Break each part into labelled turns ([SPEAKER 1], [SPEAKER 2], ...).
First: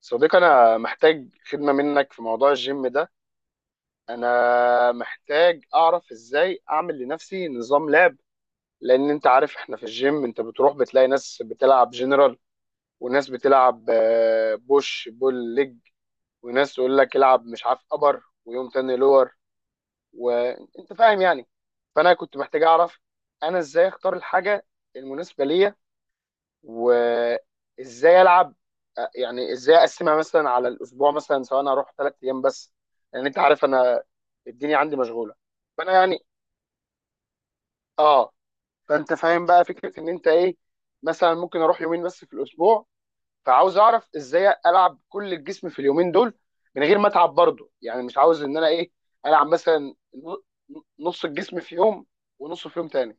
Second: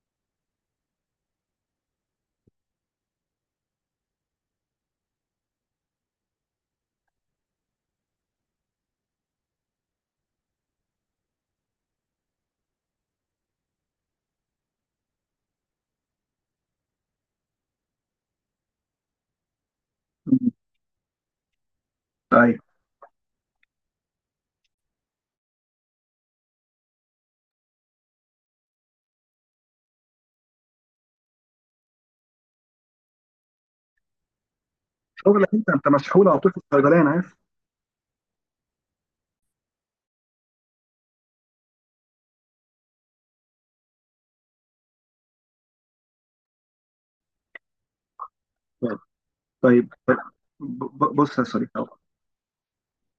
[SPEAKER 1] صديقي انا محتاج خدمه منك في موضوع الجيم ده. انا محتاج اعرف ازاي اعمل لنفسي نظام لعب. لان انت عارف احنا في الجيم انت بتروح بتلاقي ناس بتلعب جنرال وناس بتلعب بوش بول ليج، وناس تقول لك العب مش عارف ابر ويوم تاني لور
[SPEAKER 2] مم.
[SPEAKER 1] وانت فاهم يعني. فانا كنت
[SPEAKER 2] ايوه،
[SPEAKER 1] محتاج اعرف انا ازاي اختار الحاجه المناسبه ليا وازاي العب، يعني ازاي اقسمها مثلا على الاسبوع مثلا سواء انا اروح ثلاث ايام بس، لان انت عارف انا الدنيا عندي مشغوله.
[SPEAKER 2] شغلك، انت
[SPEAKER 1] فانا يعني
[SPEAKER 2] مسحول على طول في الصيدليه، انا عارف.
[SPEAKER 1] اه فانت فاهم بقى فكره ان انت ايه، مثلا ممكن اروح يومين بس في الاسبوع، فعاوز اعرف ازاي العب كل الجسم في اليومين دول من غير ما اتعب برضه، يعني مش عاوز ان انا ايه
[SPEAKER 2] آه.
[SPEAKER 1] العب
[SPEAKER 2] طيب،
[SPEAKER 1] مثلا نص
[SPEAKER 2] بص يا
[SPEAKER 1] الجسم
[SPEAKER 2] صديقي
[SPEAKER 1] في
[SPEAKER 2] أهو.
[SPEAKER 1] يوم ونصه في يوم تاني.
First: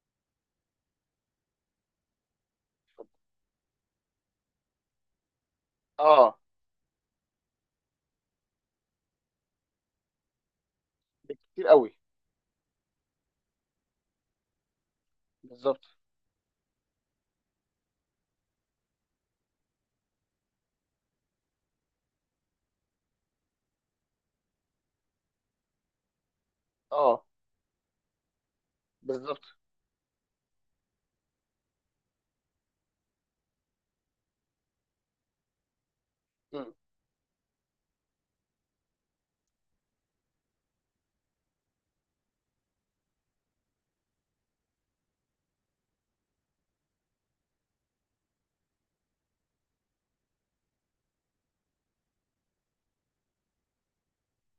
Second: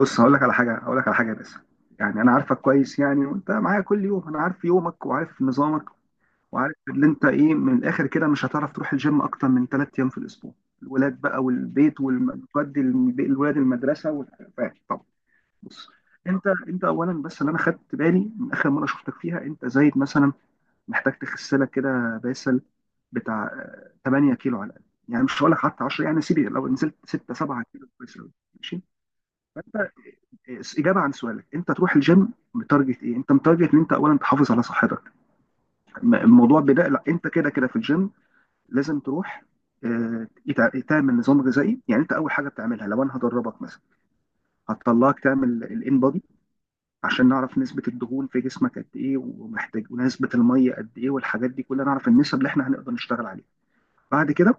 [SPEAKER 2] بص، هقول لك على حاجه بس. يعني انا عارفك كويس يعني، وانت معايا كل يوم، انا عارف يومك وعارف نظامك
[SPEAKER 1] اه،
[SPEAKER 2] وعارف اللي انت ايه. من الاخر كده، مش هتعرف تروح الجيم اكتر من ثلاث ايام في الاسبوع. الولاد بقى
[SPEAKER 1] كتير قوي.
[SPEAKER 2] والبيت والجد، الولاد المدرسه والحاجات، فاهم. طب
[SPEAKER 1] بالظبط.
[SPEAKER 2] بص، انت اولا بس اللي انا خدت بالي من اخر مره شفتك فيها، انت زايد مثلا، محتاج تخس لك كده باسل بتاع 8 كيلو على الاقل. يعني مش هقول لك حتى 10، يعني سيبي لو نزلت
[SPEAKER 1] اه
[SPEAKER 2] 6 7 كيلو كويس قوي، ماشي.
[SPEAKER 1] بالظبط.
[SPEAKER 2] فانت اجابه عن سؤالك، انت تروح الجيم متارجت ايه؟ انت متارجت ان انت اولا تحافظ على صحتك. الموضوع
[SPEAKER 1] مم.
[SPEAKER 2] بدأ، لا انت كده كده في الجيم، لازم تروح، تعمل نظام غذائي. يعني انت اول حاجه بتعملها لو انا هدربك مثلا، هتطلعك تعمل الان بودي عشان نعرف نسبه الدهون في جسمك قد ايه، ومحتاج، ونسبه الميه قد ايه، والحاجات دي كلها. نعرف النسب اللي احنا هنقدر نشتغل عليها. بعد كده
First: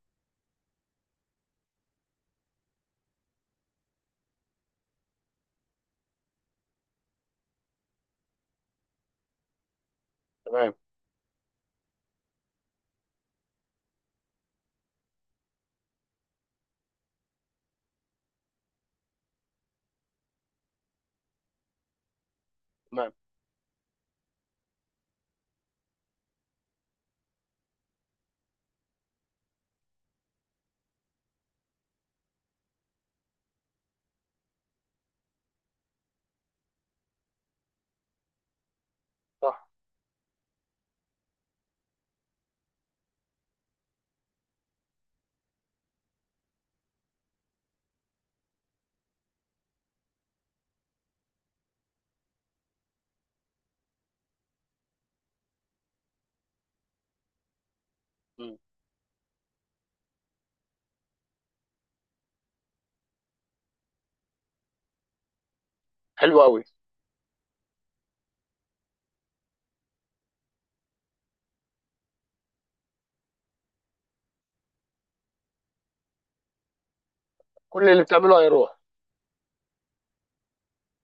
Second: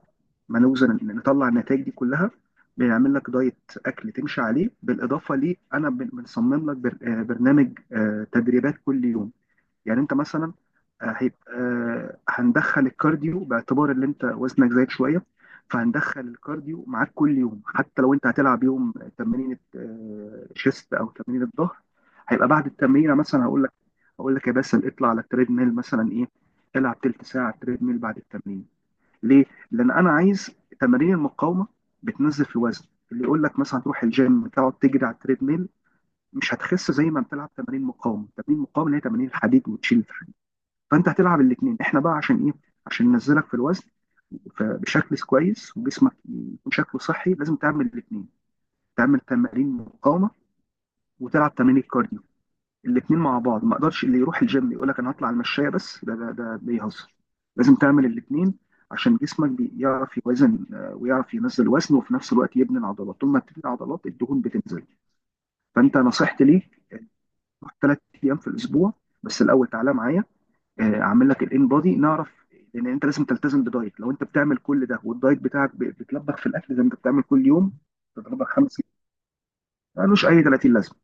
[SPEAKER 2] ما نوزن إن نطلع النتائج دي كلها، بنعمل لك دايت، اكل تمشي عليه، بالاضافه ليه انا بنصمم لك برنامج تدريبات كل يوم. يعني انت مثلا
[SPEAKER 1] تمام.
[SPEAKER 2] هيبقى هندخل الكارديو باعتبار ان انت وزنك زايد شويه، فهندخل الكارديو معاك كل يوم، حتى لو انت هتلعب يوم تمرين شيست او تمرين الظهر، هيبقى بعد
[SPEAKER 1] تمام.
[SPEAKER 2] التمرين مثلا هقول لك، هقول لك يا باسل اطلع على التريد ميل مثلا ايه، العب تلت ساعه تريد ميل بعد التمرين. ليه؟ لان انا عايز تمارين المقاومه بتنزل في الوزن. اللي يقول لك مثلا تروح الجيم تقعد تجري على التريد ميل، مش هتخس زي ما بتلعب تمارين مقاومه، تمارين مقاومه اللي هي تمارين
[SPEAKER 1] صح.
[SPEAKER 2] الحديد وتشيل الحديد، فانت هتلعب الاثنين. احنا بقى عشان ايه؟ عشان ننزلك في الوزن بشكل كويس، وجسمك يكون شكله صحي، لازم تعمل الاثنين، تعمل تمارين مقاومه وتلعب تمارين الكارديو، الاثنين مع بعض. ما اقدرش اللي يروح الجيم يقول لك انا هطلع المشاية بس، ده ده بيهزر، لازم تعمل الاثنين
[SPEAKER 1] مم.
[SPEAKER 2] عشان جسمك بيعرف يوازن، ويعرف ينزل وزن وفي نفس الوقت يبني العضلات. طول ما بتبني عضلات، الدهون بتنزل. فانت
[SPEAKER 1] حلو
[SPEAKER 2] نصيحتي
[SPEAKER 1] قوي.
[SPEAKER 2] ليك، روح ثلاث ايام في الاسبوع، بس الاول تعالى معايا، اعمل لك الان بودي نعرف. لان انت لازم تلتزم بدايت. لو انت بتعمل كل ده والدايت بتاعك بتلبخ في الاكل زي ما انت بتعمل كل يوم،
[SPEAKER 1] كل اللي بتعمله
[SPEAKER 2] بتضربك
[SPEAKER 1] هيروح.
[SPEAKER 2] خمس، ملوش اي 30 لازمه.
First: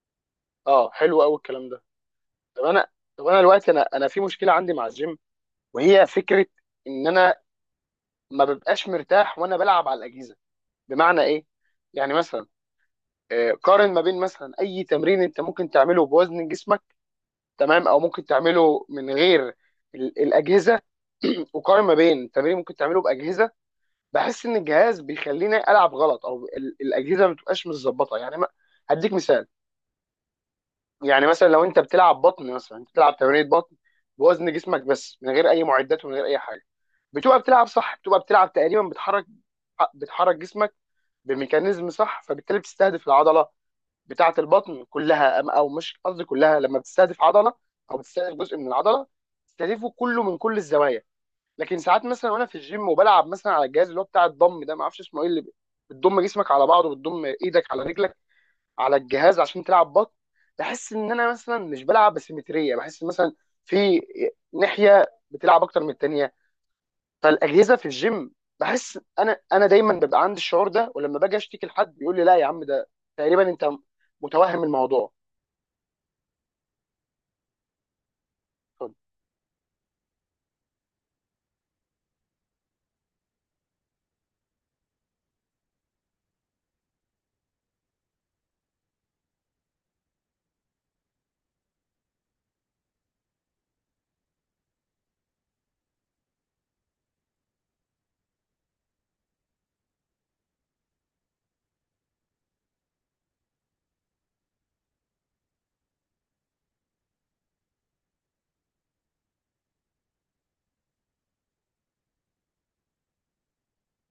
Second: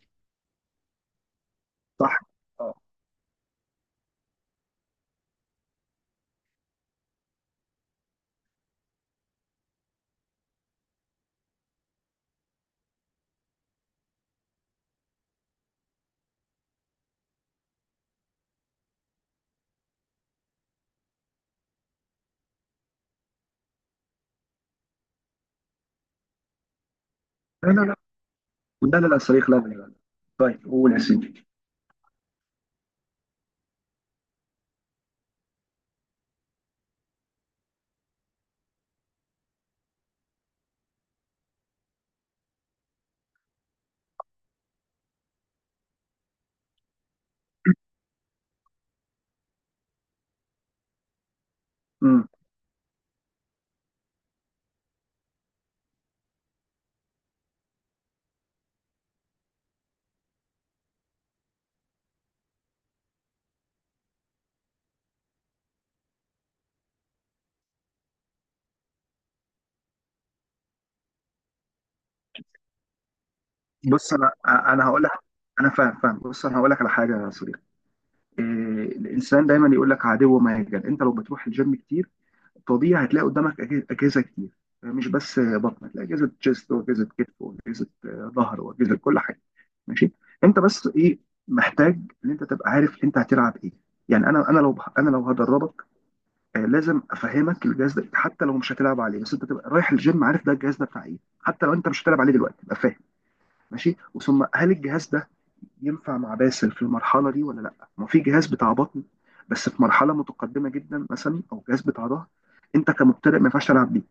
[SPEAKER 1] اه حلو قوي الكلام ده.
[SPEAKER 2] صح.
[SPEAKER 1] طب
[SPEAKER 2] اه.
[SPEAKER 1] انا، طب انا دلوقتي انا في مشكله عندي مع الجيم، وهي فكره ان انا ما ببقاش مرتاح وانا بلعب على الاجهزه. بمعنى ايه؟ يعني مثلا، قارن ما بين مثلا اي تمرين انت ممكن تعمله بوزن جسمك، تمام، او ممكن تعمله من غير الاجهزه. وقارن ما بين تمرين ممكن تعمله باجهزه، بحس ان الجهاز بيخليني العب غلط او الاجهزه ما بتبقاش
[SPEAKER 2] لا لا لا،
[SPEAKER 1] متظبطه يعني ما.
[SPEAKER 2] لا لا
[SPEAKER 1] هديك
[SPEAKER 2] لا
[SPEAKER 1] مثال،
[SPEAKER 2] صريخ، لا لا لا. طيب قول يا
[SPEAKER 1] يعني
[SPEAKER 2] سيدي.
[SPEAKER 1] مثلا لو انت بتلعب بطن، مثلا انت بتلعب تمرينة بطن بوزن جسمك بس من غير اي معدات ومن غير اي حاجه، بتبقى بتلعب صح، بتبقى بتلعب تقريبا بتحرك جسمك بميكانيزم صح، فبالتالي بتستهدف العضله بتاعه البطن كلها، او مش قصدي كلها، لما بتستهدف عضله او بتستهدف جزء من العضله بتستهدفه كله من كل الزوايا. لكن ساعات
[SPEAKER 2] امم
[SPEAKER 1] مثلا وانا في الجيم وبلعب مثلا على الجهاز اللي هو بتاع الضم ده، ما اعرفش اسمه ايه، اللي بتضم جسمك على بعضه وبتضم ايدك على رجلك على الجهاز عشان تلعب بط، بحس ان انا مثلا مش بلعب بسيمتريه، بحس مثلا في ناحيه بتلعب اكتر من التانيه. فالاجهزه في الجيم بحس انا دايما ببقى عندي الشعور ده، ولما باجي اشتكي لحد بيقول لي لا يا عم ده تقريبا انت
[SPEAKER 2] بص، انا
[SPEAKER 1] متوهم
[SPEAKER 2] انا هقول
[SPEAKER 1] الموضوع،
[SPEAKER 2] لك، انا فاهم فاهم، بص انا هقول لك على حاجه يا صديقي. إيه؟
[SPEAKER 1] قلت له،
[SPEAKER 2] الانسان دايما يقول لك عدو مهجن. انت لو بتروح الجيم كتير، طبيعي هتلاقي قدامك اجهزه كتير، مش بس بطن، هتلاقي اجهزه تشيست واجهزه كتف واجهزه ظهر واجهزه كل حاجه، ماشي. انت بس ايه؟ محتاج ان انت تبقى عارف انت هتلعب ايه. يعني انا لو هدربك، لازم افهمك الجهاز ده، حتى لو مش هتلعب عليه، بس انت تبقى رايح الجيم عارف ده، الجهاز ده بتاع ايه، حتى لو انت مش هتلعب عليه دلوقتي تبقى فاهم. ماشي. وثم هل الجهاز ده ينفع مع باسل في المرحله دي ولا لا؟ ما في جهاز بتاع بطن بس في مرحله متقدمه جدا مثلا، او جهاز بتاع ظهر انت كمبتدئ ما ينفعش تلعب بيه،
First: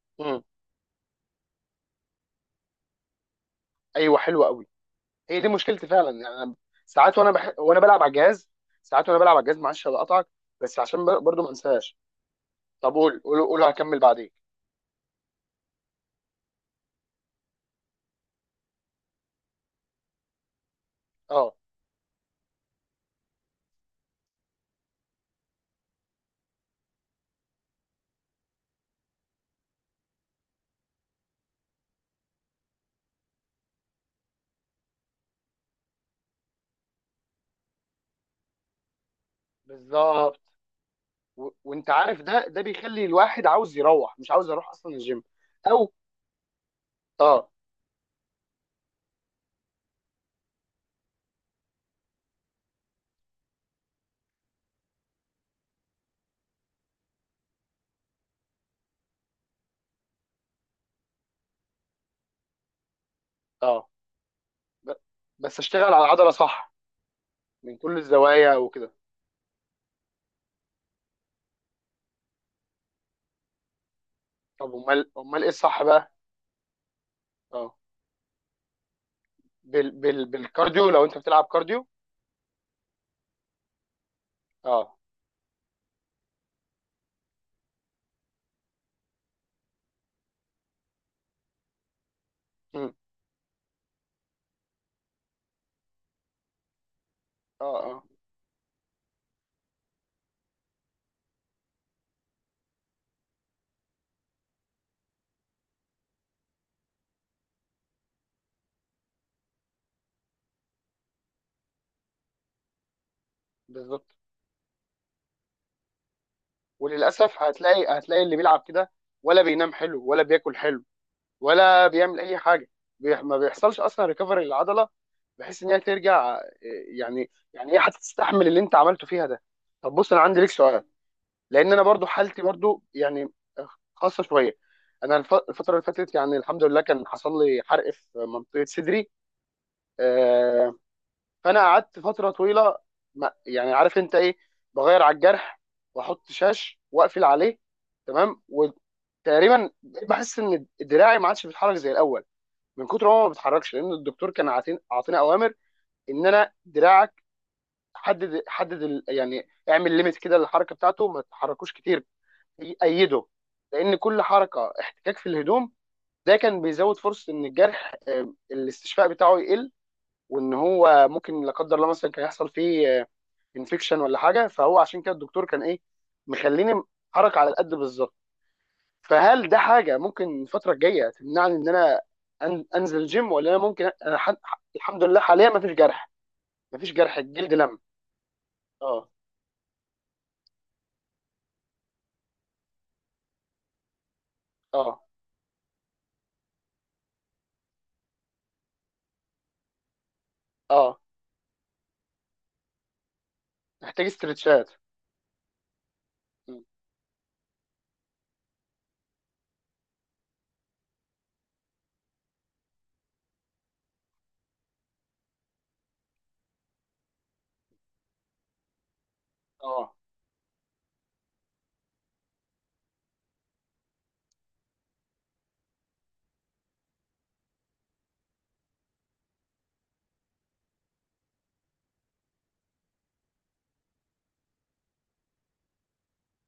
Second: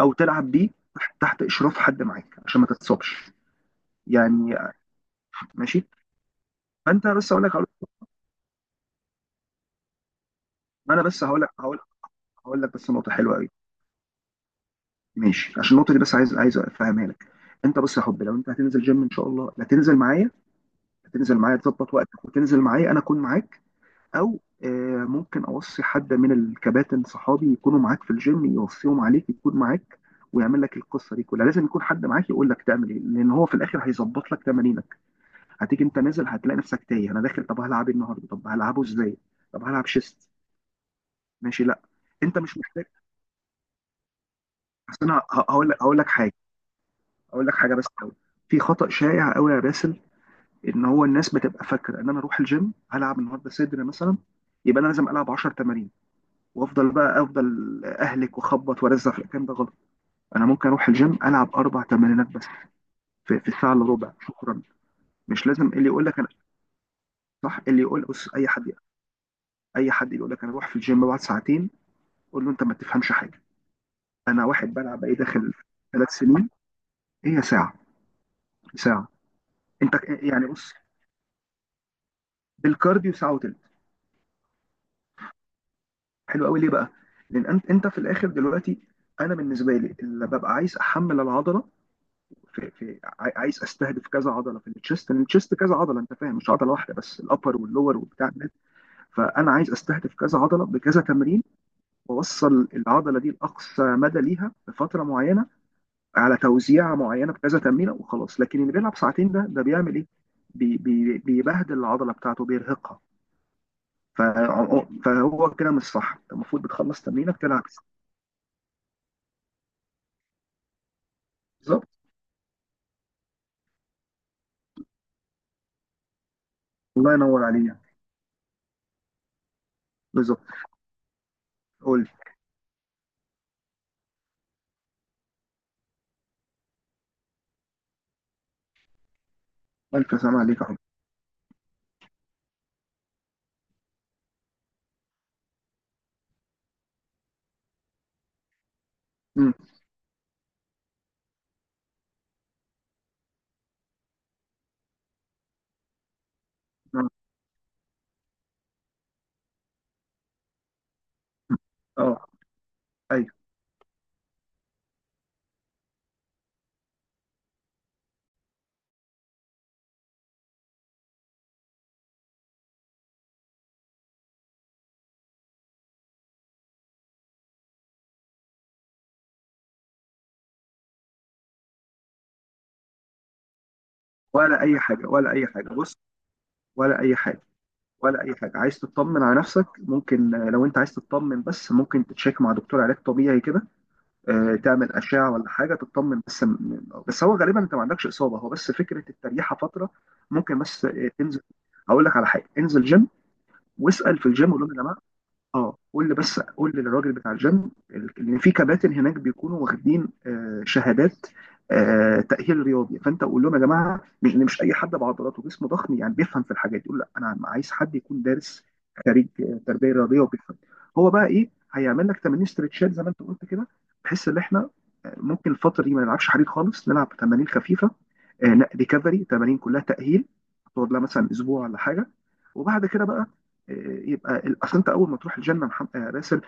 [SPEAKER 2] او
[SPEAKER 1] امم.
[SPEAKER 2] تلعب بيه تحت اشراف حد معاك عشان ما تتصابش،
[SPEAKER 1] ايوه حلوه
[SPEAKER 2] يعني.
[SPEAKER 1] قوي، هي دي
[SPEAKER 2] ماشي.
[SPEAKER 1] مشكلتي فعلا يعني أنا
[SPEAKER 2] فانت
[SPEAKER 1] ساعات
[SPEAKER 2] بس هقول لك،
[SPEAKER 1] وانا بلعب على الجهاز، ساعات وانا بلعب على الجهاز، معلش هقطعك بس
[SPEAKER 2] ما انا
[SPEAKER 1] عشان
[SPEAKER 2] بس هقول
[SPEAKER 1] برضو
[SPEAKER 2] لك
[SPEAKER 1] ما
[SPEAKER 2] هقول
[SPEAKER 1] انساش.
[SPEAKER 2] هقول لك بس
[SPEAKER 1] طب
[SPEAKER 2] نقطه
[SPEAKER 1] قول
[SPEAKER 2] حلوه
[SPEAKER 1] قول
[SPEAKER 2] قوي.
[SPEAKER 1] قول هكمل بعدين.
[SPEAKER 2] ماشي عشان النقطه دي، بس عايز افهمها لك. انت بس يا حبي، لو انت هتنزل جيم ان شاء الله، لا، تنزل معايا، هتنزل
[SPEAKER 1] اه
[SPEAKER 2] معايا تظبط وقتك وتنزل معايا، انا اكون معاك. او ممكن اوصي حد من الكباتن صحابي يكونوا معاك في الجيم، يوصيهم عليك يكون معاك، ويعمل لك القصه دي كلها. لازم يكون حد معاك يقول لك تعمل ايه، لان هو في الاخر هيظبط لك تمارينك. هتيجي انت نازل هتلاقي نفسك تايه، انا داخل طب هلعب إيه النهارده؟ طب هلعبه ازاي؟ طب هلعب شيست؟
[SPEAKER 1] بالظبط.
[SPEAKER 2] ماشي. لا،
[SPEAKER 1] وانت عارف
[SPEAKER 2] انت
[SPEAKER 1] ده
[SPEAKER 2] مش
[SPEAKER 1] ده
[SPEAKER 2] محتاج،
[SPEAKER 1] بيخلي الواحد عاوز يروح، مش عاوز اروح اصلا
[SPEAKER 2] بس انا
[SPEAKER 1] الجيم.
[SPEAKER 2] هقول لك،
[SPEAKER 1] او
[SPEAKER 2] حاجه. اقول
[SPEAKER 1] اه.
[SPEAKER 2] لك حاجه بس قوي. في خطا شائع قوي يا باسل، ان هو الناس بتبقى فاكره ان انا اروح الجيم هلعب النهارده صدر مثلا، يبقى انا لازم العب 10 تمارين وافضل بقى افضل اهلك واخبط وارزع. في الكلام ده غلط. انا ممكن اروح الجيم العب اربع تمارينات بس في, في الساعه الا
[SPEAKER 1] اه،
[SPEAKER 2] ربع، شكرا.
[SPEAKER 1] ب...
[SPEAKER 2] مش
[SPEAKER 1] بس
[SPEAKER 2] لازم اللي
[SPEAKER 1] اشتغل على
[SPEAKER 2] يقول لك انا،
[SPEAKER 1] العضله صح
[SPEAKER 2] صح.
[SPEAKER 1] من
[SPEAKER 2] اللي
[SPEAKER 1] كل
[SPEAKER 2] يقول اي
[SPEAKER 1] الزوايا
[SPEAKER 2] حد،
[SPEAKER 1] وكده.
[SPEAKER 2] اي حد يقول لك انا اروح في الجيم بعد ساعتين، قول له انت ما تفهمش حاجه. انا
[SPEAKER 1] طب
[SPEAKER 2] واحد بلعب
[SPEAKER 1] امال
[SPEAKER 2] ايه
[SPEAKER 1] امال ايه
[SPEAKER 2] داخل
[SPEAKER 1] الصح
[SPEAKER 2] ثلاث
[SPEAKER 1] بقى؟
[SPEAKER 2] سنين، هي
[SPEAKER 1] اه
[SPEAKER 2] ساعه، ساعه. انت يعني بص،
[SPEAKER 1] بالكارديو لو انت بتلعب كارديو.
[SPEAKER 2] بالكارديو ساعه وتلت.
[SPEAKER 1] اه.
[SPEAKER 2] حلو قوي. ليه بقى؟ لان انت في الاخر دلوقتي، انا بالنسبه لي اللي ببقى عايز احمل العضله، في,
[SPEAKER 1] مم.
[SPEAKER 2] في عايز استهدف كذا عضله في التشيست، لان التشيست كذا عضله، انت فاهم، مش عضله واحده بس، الابر
[SPEAKER 1] اه
[SPEAKER 2] واللور
[SPEAKER 1] اه.
[SPEAKER 2] وبتاع ده. فانا عايز استهدف كذا عضله بكذا تمرين، واوصل العضله دي لاقصى مدى ليها بفتره معينه، على توزيعه معينه بكذا تمرينه وخلاص. لكن اللي بيلعب ساعتين، ده بيعمل ايه؟ بي بي بيبهدل العضله بتاعته، بيرهقها.
[SPEAKER 1] بالظبط.
[SPEAKER 2] فهو كده مش صح. أنت المفروض بتخلص تمرينك
[SPEAKER 1] وللاسف
[SPEAKER 2] تلعب.
[SPEAKER 1] هتلاقي اللي بيلعب كده ولا بينام حلو ولا بياكل حلو ولا
[SPEAKER 2] بالظبط.
[SPEAKER 1] بيعمل اي حاجه. ما بيحصلش اصلا ريكفري للعضله، بحيث ان هي ترجع
[SPEAKER 2] الله
[SPEAKER 1] يعني
[SPEAKER 2] ينور
[SPEAKER 1] يعني
[SPEAKER 2] عليك.
[SPEAKER 1] هي هتستحمل اللي انت عملته فيها ده. طب بص انا عندي
[SPEAKER 2] بالظبط.
[SPEAKER 1] ليك سؤال، لان انا
[SPEAKER 2] قول
[SPEAKER 1] برضو
[SPEAKER 2] لي.
[SPEAKER 1] حالتي برضو يعني خاصه شويه. انا الفتره اللي فاتت يعني الحمد لله كان حصل لي حرق في منطقه صدري،
[SPEAKER 2] وانت سامع عليك يا
[SPEAKER 1] آه،
[SPEAKER 2] حب.
[SPEAKER 1] فانا قعدت فتره طويله، يعني عارف انت ايه، بغير على الجرح واحط شاش واقفل عليه، تمام،
[SPEAKER 2] مم.
[SPEAKER 1] وتقريبا بحس ان دراعي ما عادش بيتحرك زي الاول من كتر هو ما بيتحركش، لان الدكتور كان عاطينا اوامر ان انا
[SPEAKER 2] مم.
[SPEAKER 1] دراعك حدد يعني اعمل ليميت كده للحركه بتاعته ما تتحركوش كتير
[SPEAKER 2] اه.
[SPEAKER 1] ايده،
[SPEAKER 2] ايوه.
[SPEAKER 1] لان كل حركه احتكاك في الهدوم ده كان بيزود فرصه ان الجرح الاستشفاء بتاعه يقل، وان هو ممكن لا قدر الله مثلا كان يحصل فيه انفكشن ولا حاجه، فهو عشان كده الدكتور كان ايه مخليني حركه على القد بالظبط. فهل ده حاجه ممكن الفتره الجايه تمنعني ان انا انزل جيم، ولا انا ممكن
[SPEAKER 2] ولا اي
[SPEAKER 1] الحمد
[SPEAKER 2] حاجه،
[SPEAKER 1] لله
[SPEAKER 2] ولا اي
[SPEAKER 1] حاليا
[SPEAKER 2] حاجه،
[SPEAKER 1] مفيش
[SPEAKER 2] بص.
[SPEAKER 1] جرح، مفيش
[SPEAKER 2] ولا اي
[SPEAKER 1] جرح،
[SPEAKER 2] حاجه،
[SPEAKER 1] الجلد لم.
[SPEAKER 2] ولا اي حاجه. عايز
[SPEAKER 1] اه.
[SPEAKER 2] تطمن على نفسك؟ ممكن لو انت عايز تطمن، بس ممكن تتشيك مع دكتور علاج طبيعي كده، تعمل
[SPEAKER 1] اه.
[SPEAKER 2] اشعه ولا حاجه تطمن، بس بس هو غالبا انت ما عندكش اصابه، هو بس فكره التريحه فتره. ممكن بس
[SPEAKER 1] اه
[SPEAKER 2] تنزل، هقول لك على حاجه، انزل جيم
[SPEAKER 1] محتاج
[SPEAKER 2] واسال في الجيم، قول
[SPEAKER 1] استرتشات.
[SPEAKER 2] لهم يا جماعه. اه، قول لي بس،
[SPEAKER 1] م.
[SPEAKER 2] قول لي للراجل بتاع الجيم، ان في كباتن هناك بيكونوا واخدين شهادات تأهيل رياضي. فانت قول لهم يا جماعه، مش إن مش اي حد بعضلاته جسمه ضخم يعني بيفهم في الحاجات دي. يقول لا انا عايز حد يكون دارس، خريج تربيه
[SPEAKER 1] اه.
[SPEAKER 2] رياضيه وبيفهم. هو بقى ايه هيعمل لك تمارين ستريتشات زي ما انت قلت كده، بحيث ان احنا ممكن الفتره دي ما نلعبش حديد خالص، نلعب تمارين خفيفه، ريكفري، تمارين كلها تأهيل، تقعد لها مثلا اسبوع ولا حاجه. وبعد كده بقى آه، يبقى اصل انت اول ما تروح الجنه يا محمد يا باسل،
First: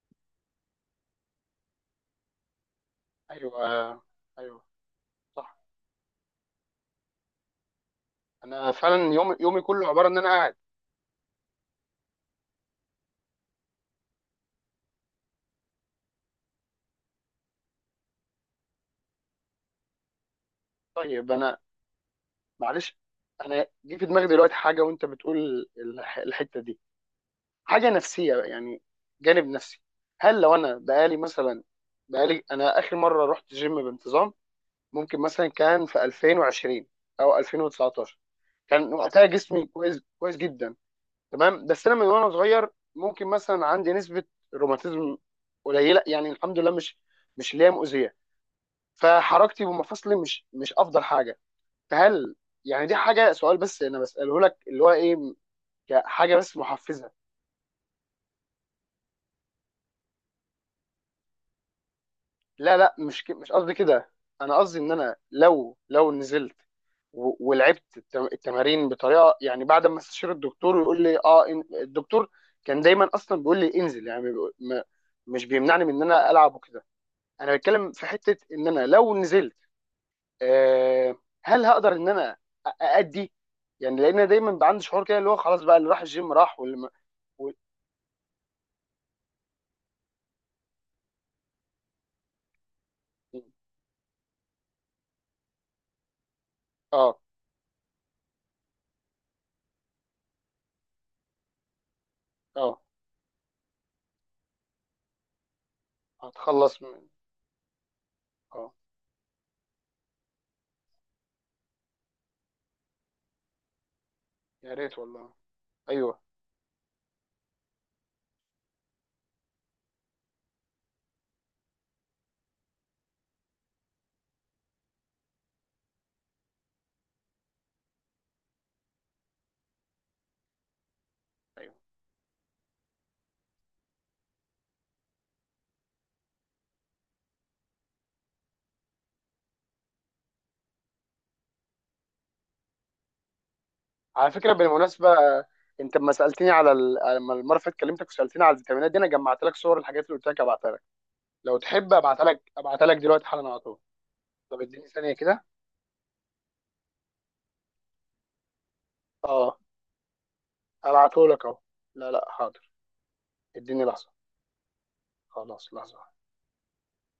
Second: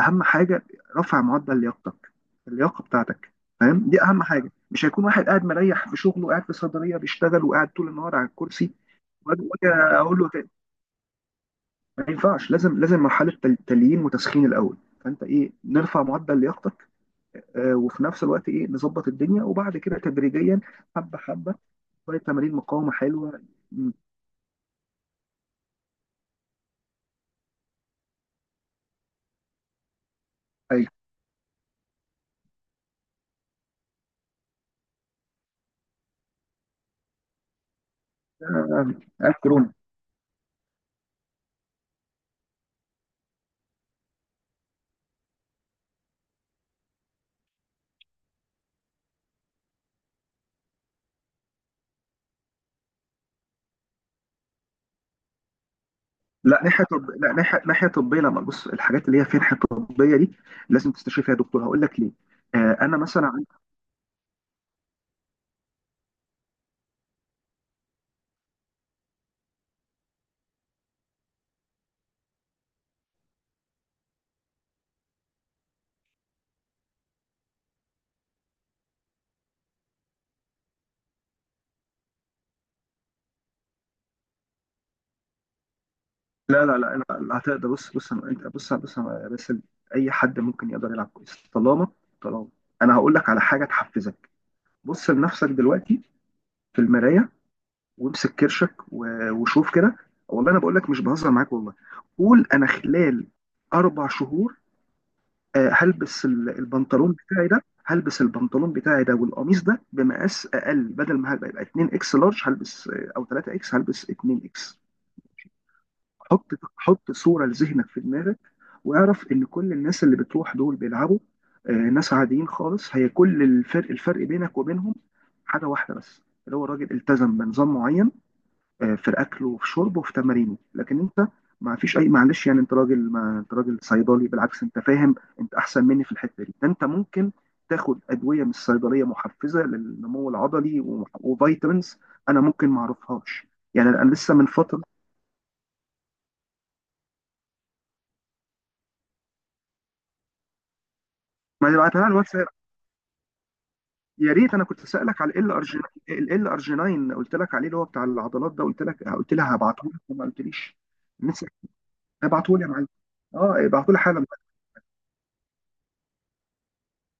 [SPEAKER 2] اهم حاجه رفع معدل لياقتك، اللياقه بتاعتك،
[SPEAKER 1] ايوه.
[SPEAKER 2] فاهم،
[SPEAKER 1] آه،
[SPEAKER 2] دي اهم حاجه.
[SPEAKER 1] ايوه
[SPEAKER 2] مش هيكون واحد قاعد
[SPEAKER 1] صح.
[SPEAKER 2] مريح في شغله قاعد في صيدليه بيشتغل وقاعد طول النهار على الكرسي،
[SPEAKER 1] انا فعلا يوم
[SPEAKER 2] واجي
[SPEAKER 1] يومي
[SPEAKER 2] وأجي
[SPEAKER 1] كله عباره ان
[SPEAKER 2] اقول
[SPEAKER 1] انا
[SPEAKER 2] له تاني
[SPEAKER 1] قاعد.
[SPEAKER 2] ما ينفعش، لازم مرحله تليين وتسخين الاول. فانت ايه، نرفع معدل لياقتك، وفي نفس الوقت ايه، نظبط الدنيا، وبعد كده تدريجيا، حبه
[SPEAKER 1] طيب
[SPEAKER 2] حبه،
[SPEAKER 1] انا
[SPEAKER 2] شويه تمارين مقاومه
[SPEAKER 1] معلش،
[SPEAKER 2] حلوه.
[SPEAKER 1] انا
[SPEAKER 2] م،
[SPEAKER 1] جه في دماغي دلوقتي حاجه وانت بتقول الحته دي، حاجه نفسيه بقى، يعني جانب نفسي. هل لو انا
[SPEAKER 2] ايوه.
[SPEAKER 1] بقالي مثلا، بقالي انا اخر مره رحت جيم بانتظام ممكن مثلا كان في 2020 او 2019، كان
[SPEAKER 2] آه،
[SPEAKER 1] وقتها جسمي
[SPEAKER 2] كورونا.
[SPEAKER 1] كويس كويس جدا، تمام، بس انا من وانا صغير ممكن مثلا عندي نسبه روماتيزم قليله، يعني الحمد لله مش مش اللي هي مؤذيه، فحركتي ومفاصلي مش مش افضل حاجه. فهل يعني دي حاجه، سؤال بس انا بساله لك اللي هو ايه كحاجه بس
[SPEAKER 2] لا ناحيه
[SPEAKER 1] محفزه.
[SPEAKER 2] لا ناحيه، ناحيه طبيه، لما بص الحاجات اللي هي فيها ناحيه طبيه دي لازم تستشير فيها دكتور. هقول لك ليه.
[SPEAKER 1] لا
[SPEAKER 2] آه،
[SPEAKER 1] لا
[SPEAKER 2] انا
[SPEAKER 1] مش
[SPEAKER 2] مثلا
[SPEAKER 1] مش قصدي كده، انا قصدي ان انا لو لو نزلت ولعبت التمارين بطريقه، يعني بعد ما استشير الدكتور ويقول لي اه الدكتور كان دايما اصلا بيقول لي انزل، يعني مش بيمنعني من ان انا العب وكده. انا بتكلم في حته ان انا لو نزلت آه، هل هقدر ان انا اادي يعني، لان أنا دايما بقى عندي شعور كده اللي هو خلاص بقى اللي راح الجيم راح
[SPEAKER 2] لا لا
[SPEAKER 1] واللي ما
[SPEAKER 2] لا لا, لا
[SPEAKER 1] و-
[SPEAKER 2] هتقدر. بص بص انت، بص بص بس اي حد ممكن يقدر يلعب كويس، طالما طالما انا هقول لك على حاجه تحفزك، بص لنفسك دلوقتي في
[SPEAKER 1] اه.
[SPEAKER 2] المرايه، وامسك كرشك و... وشوف كده. والله انا بقول لك مش بهزر معاك، والله. قول انا
[SPEAKER 1] اه
[SPEAKER 2] خلال اربع شهور هلبس
[SPEAKER 1] هتخلص من.
[SPEAKER 2] البنطلون بتاعي ده، هلبس
[SPEAKER 1] اه
[SPEAKER 2] البنطلون بتاعي ده والقميص ده بمقاس اقل، بدل ما هيبقى يبقى 2 اكس لارج، هلبس او 3 اكس، هلبس 2
[SPEAKER 1] يا
[SPEAKER 2] اكس.
[SPEAKER 1] ريت والله. ايوه.
[SPEAKER 2] حط صوره لذهنك في دماغك، واعرف ان كل الناس اللي بتروح دول بيلعبوا، ناس عاديين خالص، هي كل الفرق، الفرق بينك وبينهم حاجه واحده بس، اللي هو الراجل التزم بنظام معين في الاكل وفي شربه وفي تمارينه. لكن انت،
[SPEAKER 1] أيوه.
[SPEAKER 2] ما فيش اي معلش، يعني انت راجل، ما انت راجل صيدلي، بالعكس انت فاهم، انت احسن مني في الحته دي، ده انت ممكن تاخد ادويه من الصيدليه محفزه للنمو العضلي وفيتامينز، انا ممكن ما اعرفهاش، يعني انا
[SPEAKER 1] على
[SPEAKER 2] لسه من
[SPEAKER 1] فكره
[SPEAKER 2] فتره.
[SPEAKER 1] بالمناسبه انت لما سالتني على لما المره اللي فاتت كلمتك وسالتني على الفيتامينات دي، انا جمعت لك صور الحاجات اللي قلت لك ابعتها لك، لو
[SPEAKER 2] ما
[SPEAKER 1] تحب
[SPEAKER 2] بعتها على
[SPEAKER 1] ابعتها لك،
[SPEAKER 2] الواتساب؟
[SPEAKER 1] ابعتها لك دلوقتي حالا على طول.
[SPEAKER 2] يا ريت،
[SPEAKER 1] طب
[SPEAKER 2] انا كنت
[SPEAKER 1] اديني ثانيه
[SPEAKER 2] سالك على
[SPEAKER 1] كده.
[SPEAKER 2] ال ارجينين، ال ارجينين قلت لك عليه، اللي هو بتاع العضلات ده، قلت لك، قلت لها
[SPEAKER 1] اه
[SPEAKER 2] هبعته لك وما قلتليش.
[SPEAKER 1] ابعته لك
[SPEAKER 2] لسه،
[SPEAKER 1] اهو. لا لا
[SPEAKER 2] ابعته لي يا
[SPEAKER 1] حاضر.
[SPEAKER 2] معلم، اه،
[SPEAKER 1] اديني
[SPEAKER 2] ابعته لي
[SPEAKER 1] لحظه.
[SPEAKER 2] حالا.
[SPEAKER 1] خلاص لحظه.